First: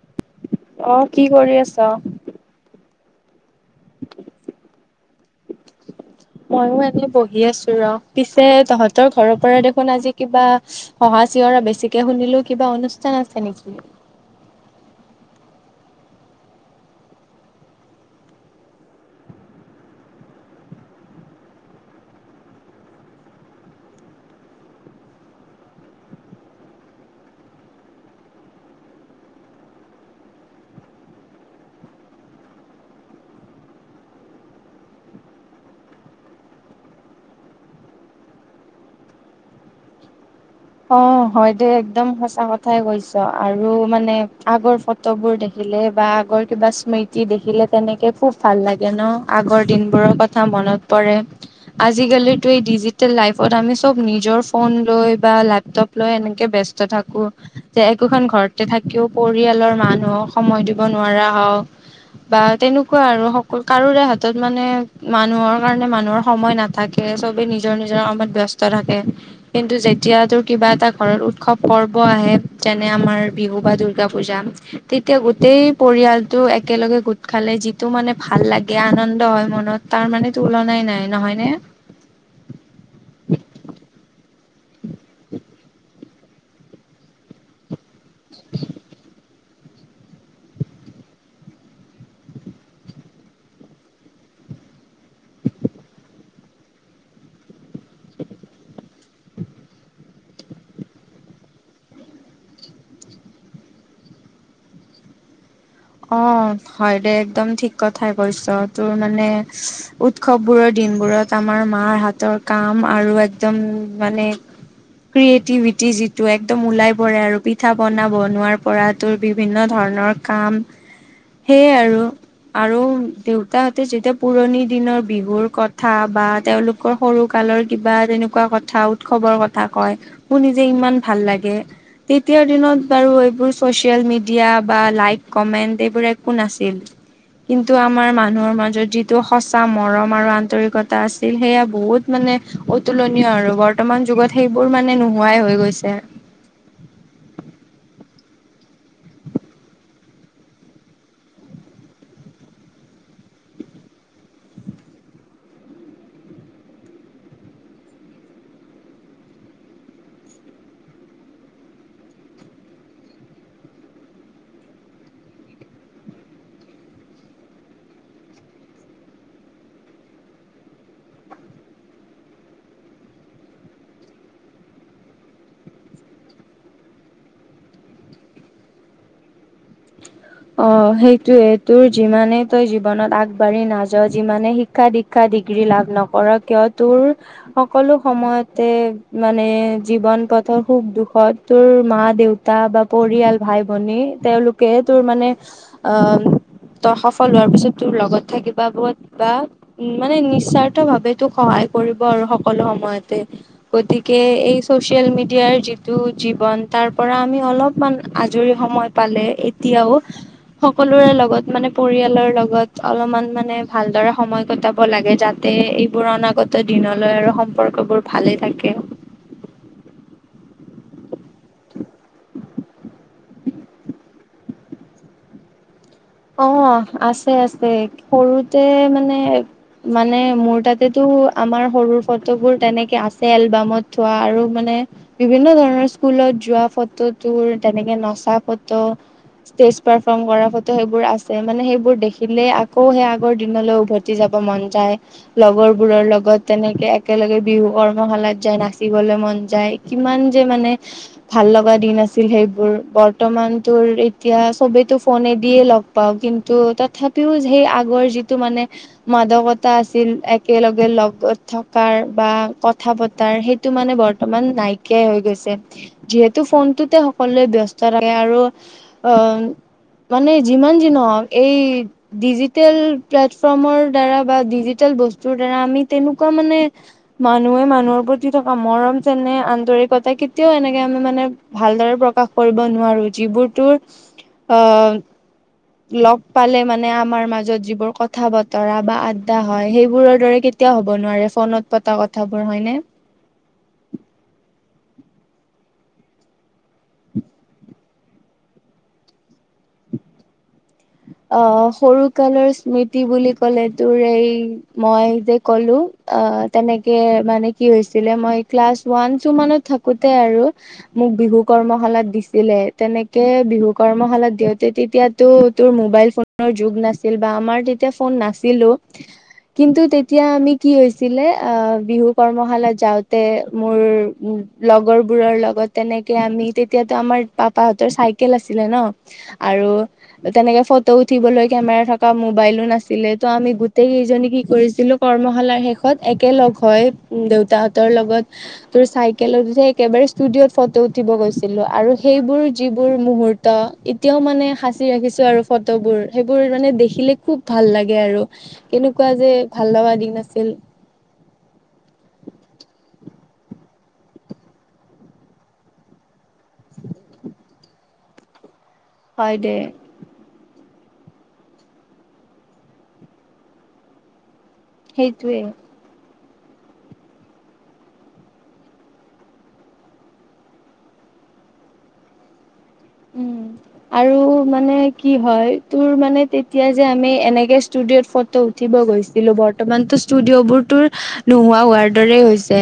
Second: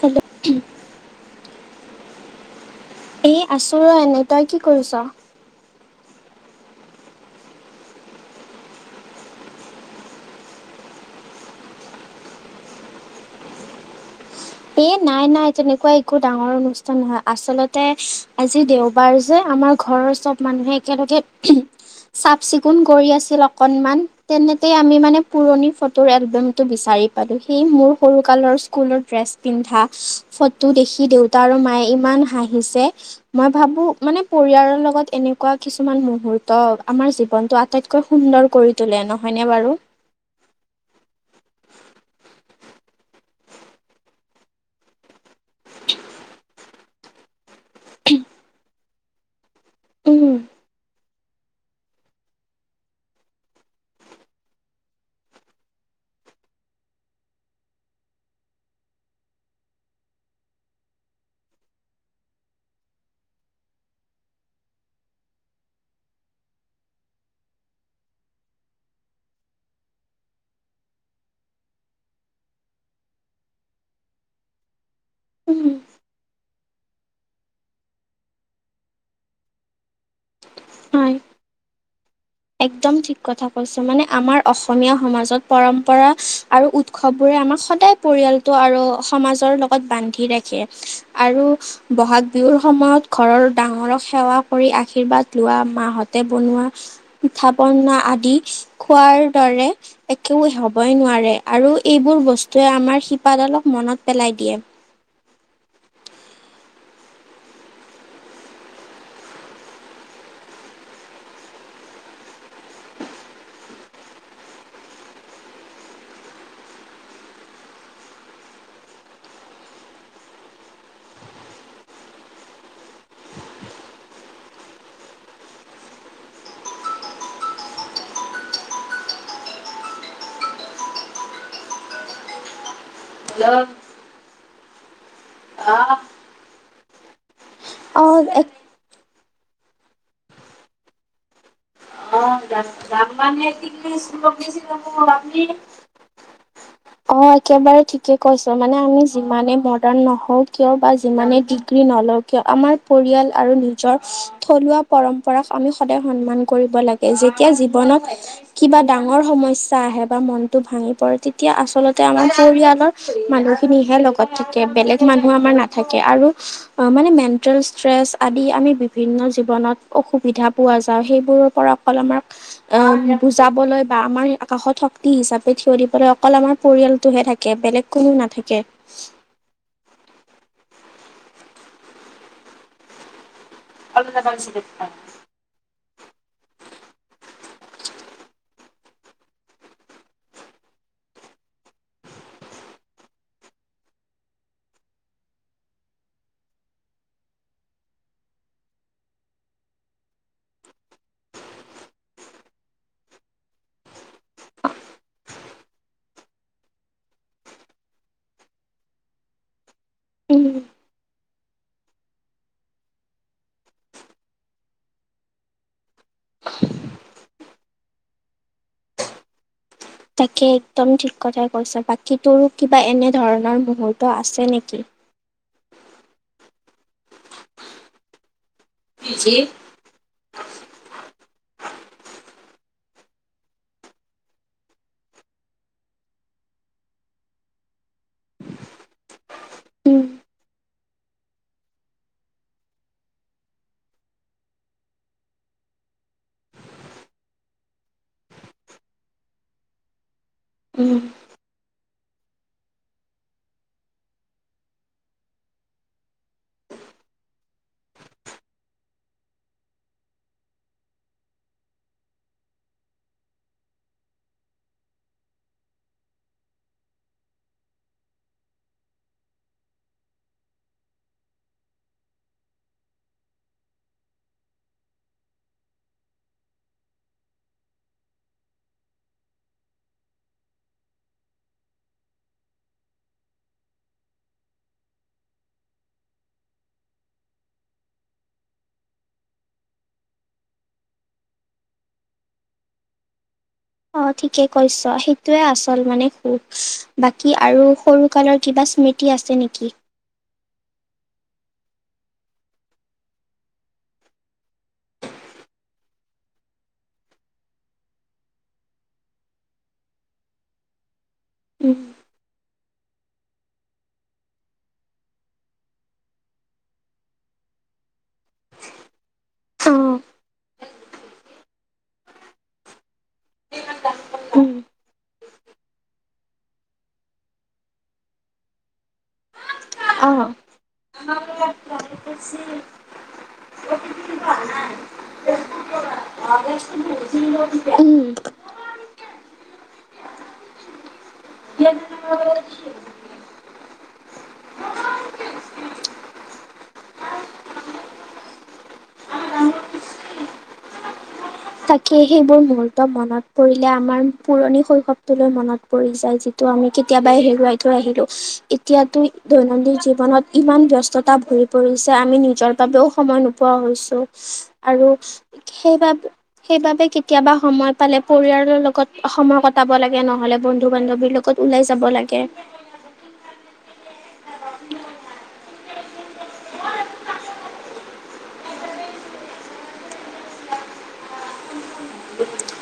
Hello অ', কি কৰি আছ। এ, আছো ৰ এনে তই কি কৰিছ? [inaudible] ময়ও এনে বহি আছো ৰ পিছে তহঁতৰ ঘৰৰ পৰা দেখোন আজি কিবা হ'হা চিয়ৰ হৰা বেছিকে শুনিলো কিবা অনুষ্ঠান আছে নেকি এ, নাই নাই তেনেকুৱা একো ডাঙৰ অনুষ্ঠান নহয় আচলতে আজি দেওবাৰ যে আমাৰ ঘৰৰ চব মানুহে একেলগে চাফ চিকুণ কৰি আছিল অকণমান, তেনেতে আমি মানে পুৰণি ফটোৰ এলবামটো বিচাৰ আই পালোঁ সি মোৰ সৰু কালৰ স্কুলৰ ড্ৰেছ পিন্ধা ফটো দেখি দেউতা আৰু মায়ে ইমান হাঁহিছে মই ভাবো মানে পৰিয়ালৰ লগত এনেকুৱা কিছুমান মুহুৰ্ত আমাৰ জীৱনতটো আটাইতকৈ সুন্দৰ কৰি তোলে নহয় নে ন বাৰু। [inaudible] অ', হয়দে একদম সঁচা কথাই কৈছ আৰু মানে আগৰ ফটোবোৰ দেখি বা আগৰ কিবা স্মৃতি দেখিলে তেনেকে খুব ভাল লাগে ন আগৰ দিন বোৰৰ উম কথা মনত পৰে আজিকালিটো এই ডিজিটেল লাইফত আমি চব নিজৰ ফন লৈ বা লেপ লেপটপ লৈ এনেকে বস্ত থাকো যে একোখন ঘৰতে থাকিও পৰিয়ালৰ মানুহক সময় দিব নোৱাৰা হও। বা তেনেকুৱা আৰু সকল কাৰোৰে হাতত মানে মানুহৰ কাৰণে মানুহৰ সময় নাথাকে। চবেই নিজৰ নিজৰ কামত ব্যস্ত থাকে কিন্তু যেতিয়া তোৰ কিবা এটা ঘৰত উৎসৱ পৰ্ব আহে যেনে আমাৰ বিহু বা দূৰ্গা পূজা। তেতিয়া উম গোটেই পৰিয়ালটো একেলগে গোট খালে যিটো মানে ভাল লাগে আনন্দ হয় মনত তাৰ মানে তুলনাই নাই হয় নহয় ন একদম ঠিক কথা কৈছে মানে আমাৰ অসমীয়া সমাজত পৰম্পৰা আৰু উৎসৱবোৰে আমাক সদায় পৰিয়ালতটো আৰু সমাজৰ বান্ধি ৰাখে আৰু বহাগ বিহুৰ সময়ত ঘৰৰ ডাঙৰক সেৱা কৰি আশীৰ্বাদ লোৱা মাহঁতে বনোৱা পিঠা পনা আদি খোৱাৰ দৰে একেও হবই নোৱাৰে আৰু এইবোৰ বস্তুৱে আমাৰ শিপাডালক মনত পেলাই দিয়ে। অ', হয় দে একদম ঠিক কথাই কৈছ, তোৰ মানে উৎসৱ বোৰৰ দিন দিনবোৰত আমাৰ মাৰ হাতৰ কাম আৰু একদম মানে ক্ৰিয়েটিভিটি যিটো একদম ওলাই পৰে আৰু পিঠা পনা বনোৱাৰ পৰাতো বিভিন্ন ধৰণ ধৰণৰ কাম সেইয়ে আৰু আৰু দেউতাহতে যেতিয়া পুৰণি দিনৰ বিহুৰ কথা বা তেওঁওলোকৰ সৰু ক কালৰ কিবা তেনেকুৱা কথা উৎসৱৰ কথা কয় শোৰ নিজে ইমান ভাল লাগে তেতিয়াৰ দিনত বাৰু এইবোৰ চচিয়েল মিডিয়া বা লাইক কমেন্ট সেবোৰ একো নাছিল। কিন্তু আমাৰ অ মানুহৰ মাজত যিটো সঁচা মৰম আৰু আন্তৰিকতা আছিল সেয়া বহুত মানে অাম যাম অতুলনীয় মানে আৰু কি বৰ্তমান যুগত সেইবোৰ কিছিললাম মানে নোহোৱাই ন হৈ গৈছে। অ একেবাৰে ঠিকে কৈছো মানে আমি যিমানে মডাৰ্ণ নহও কিয় বা যিমানে ডিগ্ৰী নলও [unintelligible] আমাৰ পৰিয়াল আৰু নিজৰ থলুৱা পৰম্পৰাক আমি সদায় সন্মান কৰিব লাগে। যেতিয়া জীৱনত কিবা ডাঙৰ সমস্যা আহে বা মনটো ভাঙি পৰে তেতিয়া আচলতে আমাৰ পৰিয়ালৰ মানুহখিনিহে লগত থাকে বেলেগ মানুহ আমাৰ নাথাকে আৰু মানে মেণ্টেল ষ্ট্ৰেছ আদি আমি বিভিন্ন জীৱনত অসুবিধা পোৱা যাওঁ সেইবোৰৰ পৰা আাক অ বুজাবলৈ বা আমাৰ আকাশত শক্তি হিচাপে থিয় দিবলৈ অকল আমাৰ পৰিয়ালটোহে থাকে বেলেগ কোনো নাথাকে অ সেইটোয়ে তোৰ যিমানেই তই জীৱনত আগবঢ় ঢ়ি নাযাও যিমানে শিক্ষা দীক্ষা ডিগ্ৰী লাভ নকৰ কিয় তোৰ সকলো সময়তে মানে জীৱন পথৰ সুখ দুখত তোৰ মা দেউতা বা পৰিয়াল ভাই ভনী তেওঁলোকে তোৰ মানে অ', তই সফল হোৱাৰ পিছত তোৰ লগত থাকিবা ব বা মানে নিস্বাৰ্থ ভাৱে তোক সহায় আৰু সকলো সময়তে গতিকে এই চচিয়েল মিডিয়াৰ যিটো জীৱন তাৰ পৰা আমি অলপমান আজৰি সময় পালে এতিয়াও উম সকলোৰে লগত মানে পৰিয়ালৰ লগত অলপমান মানে ভালদৰে সময় কটাব লাগে যাতে এইবোৰ অনাগত তই দিনলৈ আৰু সম্পৰ্কবোৰ ভালেই থাকে। তাকে একদম ঠিক কথাই কৈছ বাকী তোৰো কিবা এনে ধৰণৰ মুহৰ্ত আছে নেকি? অ আছে আছে সৰুতে মানে মানে মোৰ তাতেতটো আমাৰ সৰুৰ ফটোবোৰ তেনেকে আছে এলবামত থোৱা আৰু মানে বিভিন্ন ধৰণৰ স্কুলত যোৱা ফটো তোৰ তেনেকে নচা ফটো ষ্টেজ উম পাৰফৰ্ম কৰা ফটো সেইবোৰ আছে মানে সেইবোৰ দেখিলেই আকৌ সেই আগৰ দিনলৈ উভতি যাব মন যায় লগৰ বোৰৰ লগত তেনেকে একেলগে বিহু কৰ্মশালাত যায় নাচিবলৈ মন যায় কিমান যে মানে উম ভাল লগ দিন আছিল সেইবোৰ বৰ্তমান তোৰ এতিয়া সবেটো ফনে দিয়ে লগ পাওঁ কিন্তু তথাপিও সেই আগৰ যিটো মানে মাদকতা আছিল একেলগে লগত থকাৰ বা কথা পতাৰ সেইটো মানে বৰ্তমান নাইকিয়াই হৈ গৈছে যিহেতু ফোনটোতে সকলোৱে ব্যস্ত থাকে আৰু অ মানে যিমান যি নহওক এই ডিজিটেল প্লেটফৰ্মৰ দ্বাৰা বা ডিজিটেল ব্ত বস্তুৰ দ্বাৰা আমি তেনেকুৱা মানে মানুহে মানুহৰ প্ৰতি থকা মৰম যেনে আন্তৰিকতা কেতিয়াও এনেকে আমি মানে ভালদৰে প্ৰকাশ কৰিব নোৱাৰো যিবোৰতৰ আহ লগ পালে মানে আমাৰ মাজত যিবোৰ কথা বতৰা বা আড্ডা হয় সেইবোৰৰ দৰে কেতিয়াও হ'ব নোৱাৰে ফোনত পতা কথাবোৰ হয় নে? অ', ঠিকে কৈছ সেইটোয়ে আচল মানে সুখ, বাকী আৰু সৰু কালৰ কিবা স্মৃতি আছে নেকি? অ', সৰু কালৰ স্মৃতি বুলি ক'লে তোৰ এই মই যে কলো অ আ', তেনেকে মানে কি হৈছিলে মই ক্লাছ ৱানটো মানে থাকোতে আৰু মোক বিহু উম, কৰ্মশালাত দিছিলে তেনেকে বিহু কৰ্মশালাত দিওঁতে তেতিয়াতো তোৰ মোবাইল ফোনৰ যুগ নাছিল বা আমাৰ তেতিয়া ফোন নাছিলো। কিন্তু অ', তেতিয়া আমি কি হৈছিলে অ' বিহু কৰ্মশালাত যাওঁতে মোৰ উম, লগৰ বোৰৰ লগত তেনেকে আমি, তেতিয়াতো আমাৰ পাপাহঁতৰ চাইকেল আছিলে ন, আৰু অ'। তেনেকে ফটো উঠিবলৈ কেমেৰা থকা মোবাইলো নাছিলে ত' আমি গোট টেই কেইজনী কি কৰিছিলোঁ, কৰ্মশালাৰ শেষত একেলগ হৈ দেউতাহঁতৰ উম। লগত তোৰ চাইকেলত যে একেবাৰে ষ্টুডিঅ'ত ফটো উঠিব গৈছিলো, আৰু সেইবোৰ যিবোৰ মুহূৰ্ত এতিয়াও মানে সাঁচ ৰাখিছোঁ আৰু ফটোবোৰ সেইবোৰ মানে দেখিলে খুব ভাল লাগে আৰু, কেনেকুৱা যে ভাল দিন আছিল। থাকে সেইবোৰ মুহুৰ্ত মনত পৰিলে আমাৰ পুৰণি শৈশৱটোলৈ মনত পৰি যায় তো আমি কেতিয়াবাই হেৰুৱাই থৈ আহিলোঁ। এতিয়াতো হয় দে দৈনন্দিন জীৱনত ইমান ব্যস্ ব্যস্ততা ভৰি পৰিছে আমি নিজৰ বাবেও সময় নোপোৱা হৈছো। আৰু সেইটোৱে সেইবাবে সেইবাবে কেতিয়াবা সময় পালে পৰিয়ালৰ লগত সময় কটাব লাগে নহলে বন্ধু বান্ধৱীৰ লগত। ওলাই যাব লাগে। উম। আৰু মানে কি হয় তোৰ মেতিয়া যে আমি এনেকে ষ্টুডিঅত ফটো গৈছিলো বৰ্তমাটো ষ্টুডিঅ বোৰ টোৰ নোহোৱা হোৱাৰ দৰেই হৈছে।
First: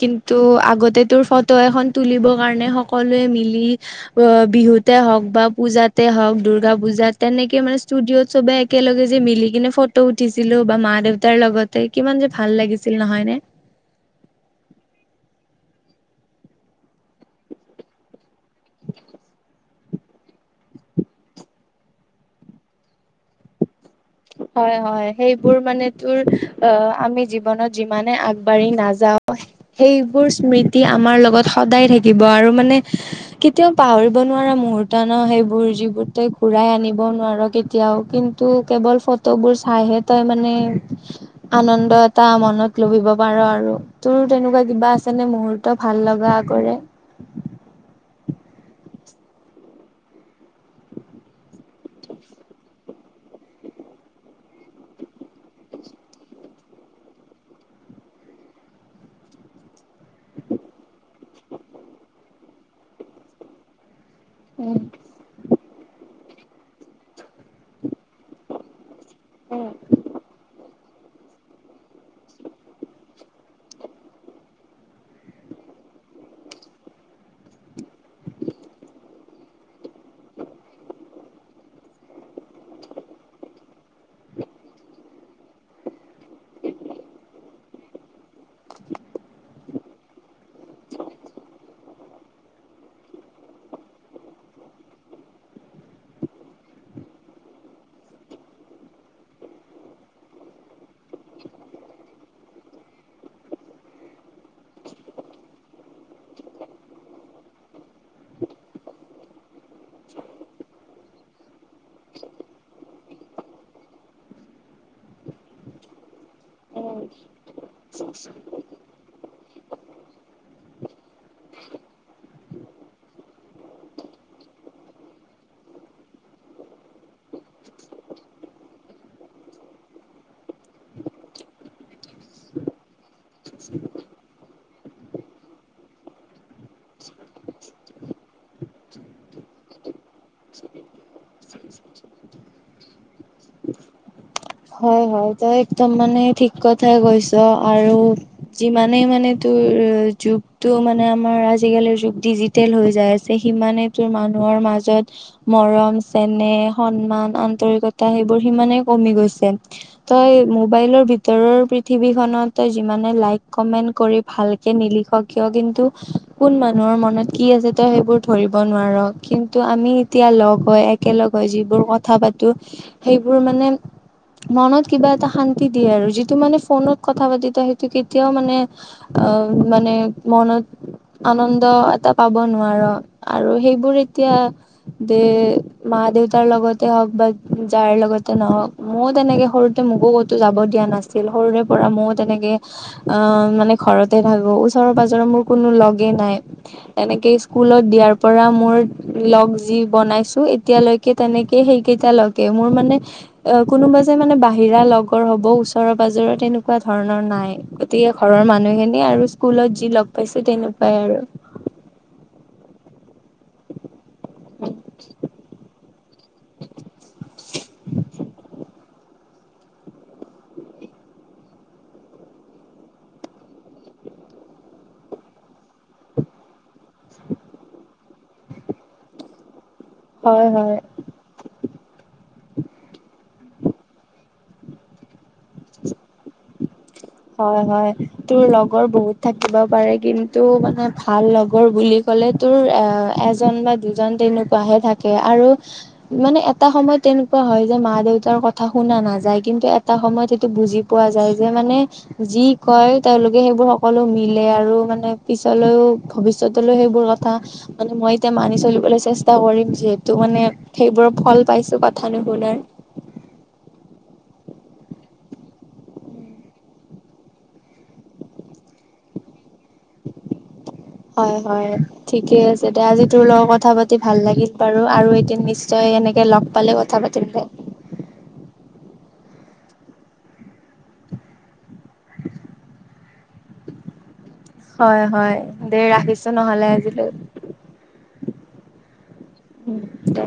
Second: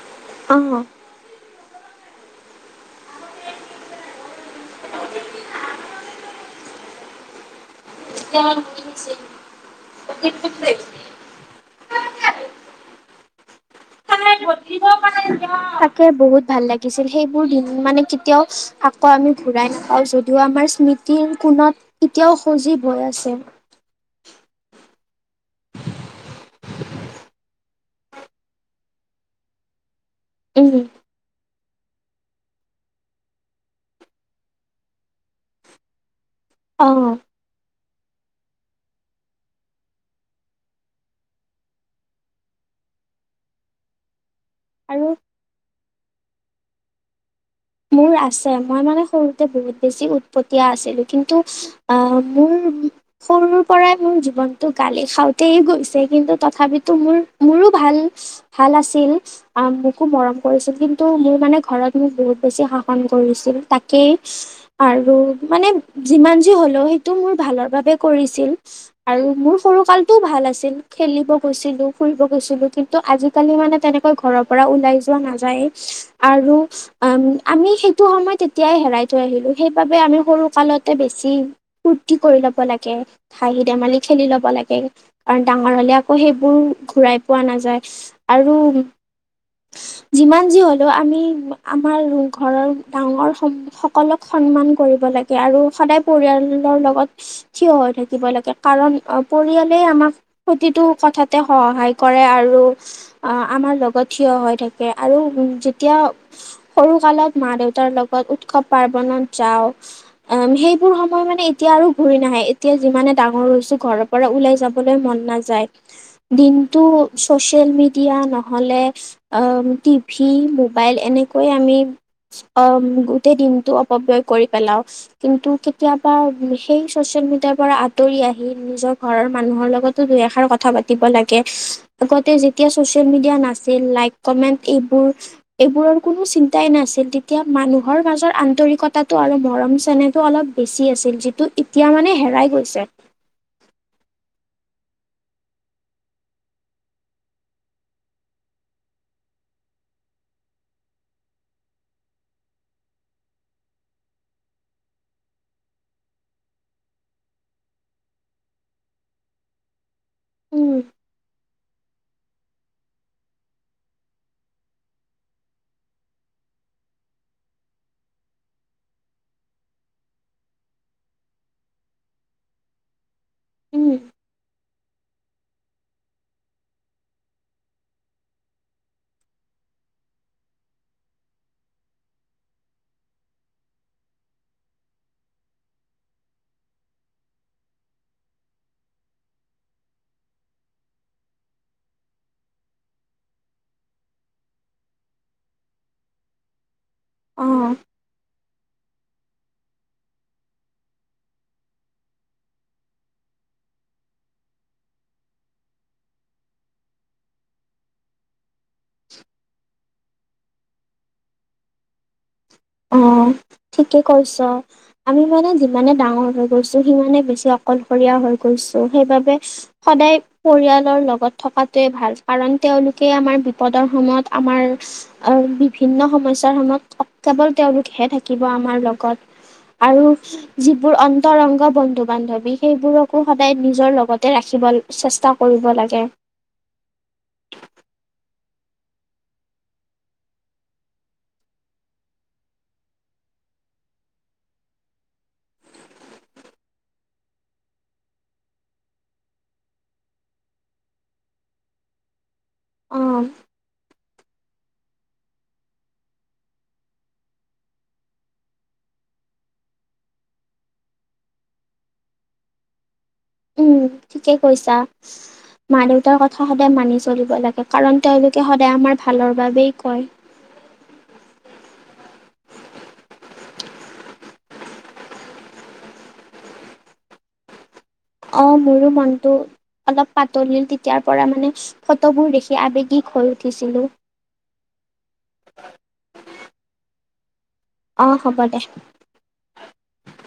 কিন্তু, অ'। আগতে তোৰ ফটো এখন তুলিবৰ কাৰণে সকলোৱে মিলি অ বিহুতে হওক বা পূজাতে হওক দুৰ্গা পূজাত তেনেকে মানে ষ্টুডিঅ'ত সবে একেলগে যে মিলি কিনে ফটো উঠিছিলোঁ বা মা দেউতাৰ লগতে, কিমান যে ভাল লাগিছিল। ফীল নহয়নে? তাকে বহুত ভাল লাগিছিল সেইবোৰ দিন মানে কেতিয়াও ক আমি ঘূৰাই নাপাও যদিও আমাৰ স্মৃতিৰ কোণত কেতিয়াও সজীৱয় আছে। হয় হয়, সেইবোৰ মান তোৰ অ' আমি জীৱনত যিমানে আগবাঢ়ি নাযা সেইবোৰ উম, স্মৃতি আমাৰ লগত সদায় থাকিব। আৰু মানে কেতিয়াও পাহৰিব নোৱাৰা মুহুূৰ্ত ন, সেইবোৰ যিবোৰ তই ঘুৰাই আনিব অ', নোৱাৰো কেতিয়াও কিন্তু কেৱল ফটোবোৰ চাইহে তই মানে, আনন্দ এটা মনত লভিব পাৰ আৰু। তোৰ তেনেকুৱা কিবা আৰু আছে নে মুহুৰ্ত ভাল লগা কৰে। মোৰ আছে মই মানে সৰুতে বহুত বেছি উৎপতীয়া আছিলো কিন্তু আহ মোৰ সৰুৰ পৰাই মোৰ জীৱনটো গালি খাওঁতেই গৈছে কিন্তু তথাপিতো মোৰ-মোৰ ৰো ভাল, ভাল আছিল, আ মোকো মৰম কৰিছিল কিন্তু মোৰ মানে ঘৰত মোক বহুত বেছি শাসন কৰিছিল তাকেই, উম আৰু মানে যিমান যি হ'লেও সেইটো মোৰ ভালৰ বাবে কৰিছিল আৰু মোৰ সৰুকালটোও ভাল আছিল। খেলিব গৈছিলো, ফুৰিব গৈছিলো কিন্তু আজিকালি মানে তেনেকৈ ঘৰৰ পৰা ওলাই যোৱা নাযায়েই। আৰু আমি সেইটো সময় তেতিয়াই হেৰাই থৈ আহিলো সেইবাবে আমি সৰু কালতে বেছি ফূৰ্তি কৰি ল'ব লাগে, হহি ধেমালি খেলি ল'ব লাগে, কাৰণ ডাঙৰ হলে আকৌ সেইবোৰ ঘূৰাই পোৱা নাযায়। আৰু যিমান যি হলেও আমি আমাৰ ঘৰৰ ডাঙৰ সকলক সন্মান কৰিব লাগে আৰু সদায় পৰিয়াল হৰ লগত থিয় হৈ থাকিব লাগে। কাৰণ অ', পৰিয়ালে আমাক প্ৰতিটো কথাতে সহ সহায় কৰে আৰু, আ', আমাৰ লগত থিয় হৈ থাকে আৰু যেতিয়া সৰু কালত মা-দেউতাৰ লগত উৎসৱ পাৰ্বনত যাওঁ। অম্‌', সেইবোৰ সময় মানে এতিয়া আৰু ঘূৰি নাহে। এতিয়া যিমানে ডাঙৰ হৈছো, ঘৰৰ পৰা ওলাই যাবলৈ মন দিনটো চচিয়েল মিডিয়া নহলে আহ টিভি মোবাইল এনেকৈ আমি অম্‌', গোটেই দিনটো অপব্যয় কৰি পেলাওঁ। কিন্তু কেতিয়াবা সেই ছচিঅ মিটাৰ পৰা আঁতৰি আহি নিজৰ ঘৰৰ মানুহৰ লগতো দুই এষাৰ কথা পাতিব লাগে। [unintelligible] তে যেতিয়া ছোচিয়েল মিডিয়া নাছিল, লাইক কমেণ্ট এইবোৰ-এইবোৰৰ কোনো চিন্তাই নাছিল। তেতিয়া মানুহৰ মাজৰ আন্তৰিকতাটো আৰু মৰম চেনেহটো অলপ বেছি আছিল। ছিল যিটো ইতিয়া মানে হেৰাই গৈছে। [inaudible] হয় হয় তই একদম মানে ঠিক কথাই কৈছ আৰু যিমানেই মানে ত উম', উ', যুগটো মানে আমাৰ আজিকালিৰ যুগ ডিজিটেল হৈ যাই আছে, সিমানে তোৰ মানুহৰ মাজত মৰম-চেনেহ, সন্মান, আন্তৰিকতা, সেইবোৰ সিমানেই কমি গৈছে। তই উম মোবাইলৰ ভিতৰৰ পৃথিৱীখনত তই যিমানে লাইক কমেন্ট কৰি ভালকে নিলিখ কিয়, কিন্তু কোন মা নৰ মনত কি আছে তই সেইবোৰ ধৰিব নোৱাৰ। কিন্তু আমি এতিয়া লগ হৈ একেলগ হৈ যি যিবোৰ কথা পাতো সেইবোৰ মানে উম মনত কিবা এটা শান্তি দিয়ে আৰু। যিটো মানে ফোনত কথা পাতোতে সেইটো কেতিয়াও মানে, আ' অম্‌', মানে মনত আনন্দ এটা পাব নোৱাৰ আৰু সেইবোৰ এতিয়া দে, মা দেউতাৰ লগতে হওঁক বা যাৰ লগতে নহওঁক। ময়ও তেনেকে সৰুতে মোকো ক'তো যাব দিয়া নাছিল সৰুৰে পৰা ময়ও তেনেকে অ মানে ঘৰতে থাকোঁ। ওচৰৰ-পাজৰেৰ মোৰ কোনো লগেই নাই। তেনেকে অ স্কুলত দিয়াৰ পৰা মোৰ লগ যি বনাইছোঁ, এতিয়ালৈকে তেনেকে সেইকেইটা লগে। মোৰ মানে অ কোনোবা যে মানে বাহিৰা লগৰ হব ওচৰ পাজৰ তেনেকুৱা ধৰণৰ নাই গতিকে ঘৰৰ মানুহে এনেই আৰু স্কুলত যি লগ পাইছোঁ, তেনেকুৱাই আৰু। অ', ঠিকে কৈছ। আমি মানে যিমানে ডাঙৰ হৈ গৈছোঁ সিমানে বেছি অকলশৰীয়া হৈ গৈছো সেইবাবে সদায় পৰিয়ালৰ লগত থকাটোৱে ভাল। কাৰণ তেওঁলোকে আমাৰ বিপদৰ সময়ত আমাৰ আ', বিভিন্ন সমস্যাৰ সময়ত কেবল তেওঁলোকহে থাকিব আমাৰ লগত। আৰু হয় হয় যিবোৰ অন্তৰংগ বন্ধু-বান্ধৱী সেইবোৰকো সদায় নিজৰ লগতে ৰাখিব চেষ্টা কৰিব লাগে। হয় হয়। তোৰ লগৰ বহুত থাকিব পাৰে, কিন্তু মানে ভাল লগৰ বুলি ক হ'লে তোৰ আ', এজন বা দুজন তেনেকুৱাহে থাকে আৰু মানে এটা সময়ত তেনেকুৱা হয় যে মা দেউতাৰ কথা শুনা নাযায় কিন্তু এটা সময়ত সেইটো বুজি পোৱা যায় যে মানে যি কয় অ', তেওঁলোকে সেইবোৰ সকলো মিলি আৰু মানে পিছলৈও ভৱিষ্যতলৈ সেইবোৰ কথা মানে মই এতিয়া মানি চলিবলৈ চেষ্টা মৰিম যিহেতু মানে, সেইবোৰ ফল পাইছোঁ কথা নুশুনে। উ', ঠিকে কৈছা। মা দেউতাৰ কথা সদায় মানি চলিব লাগে। কাৰণ তেওঁলোকে সদায় আমাৰ ভালৰ বাবেই কয়। হয় হয়, ঠিকে আছে। তো আজি তোৰ লগত কথা পাতি ভাল লাগিল। বাৰু, আৰু এদিন নিশ্চয় এনেকে লগ পালে কথা পাতিম দে। অ মোৰো মনটো অলপ পাতলিল তেতিাৰ পৰা মানে ফটোবোৰ দেখি আবেগিক হৈ উঠিছিলোঁ হয় হয়। দে ৰাখিছো নহ'লে আজিলৈ। অ', হ'ব দে। উম দে।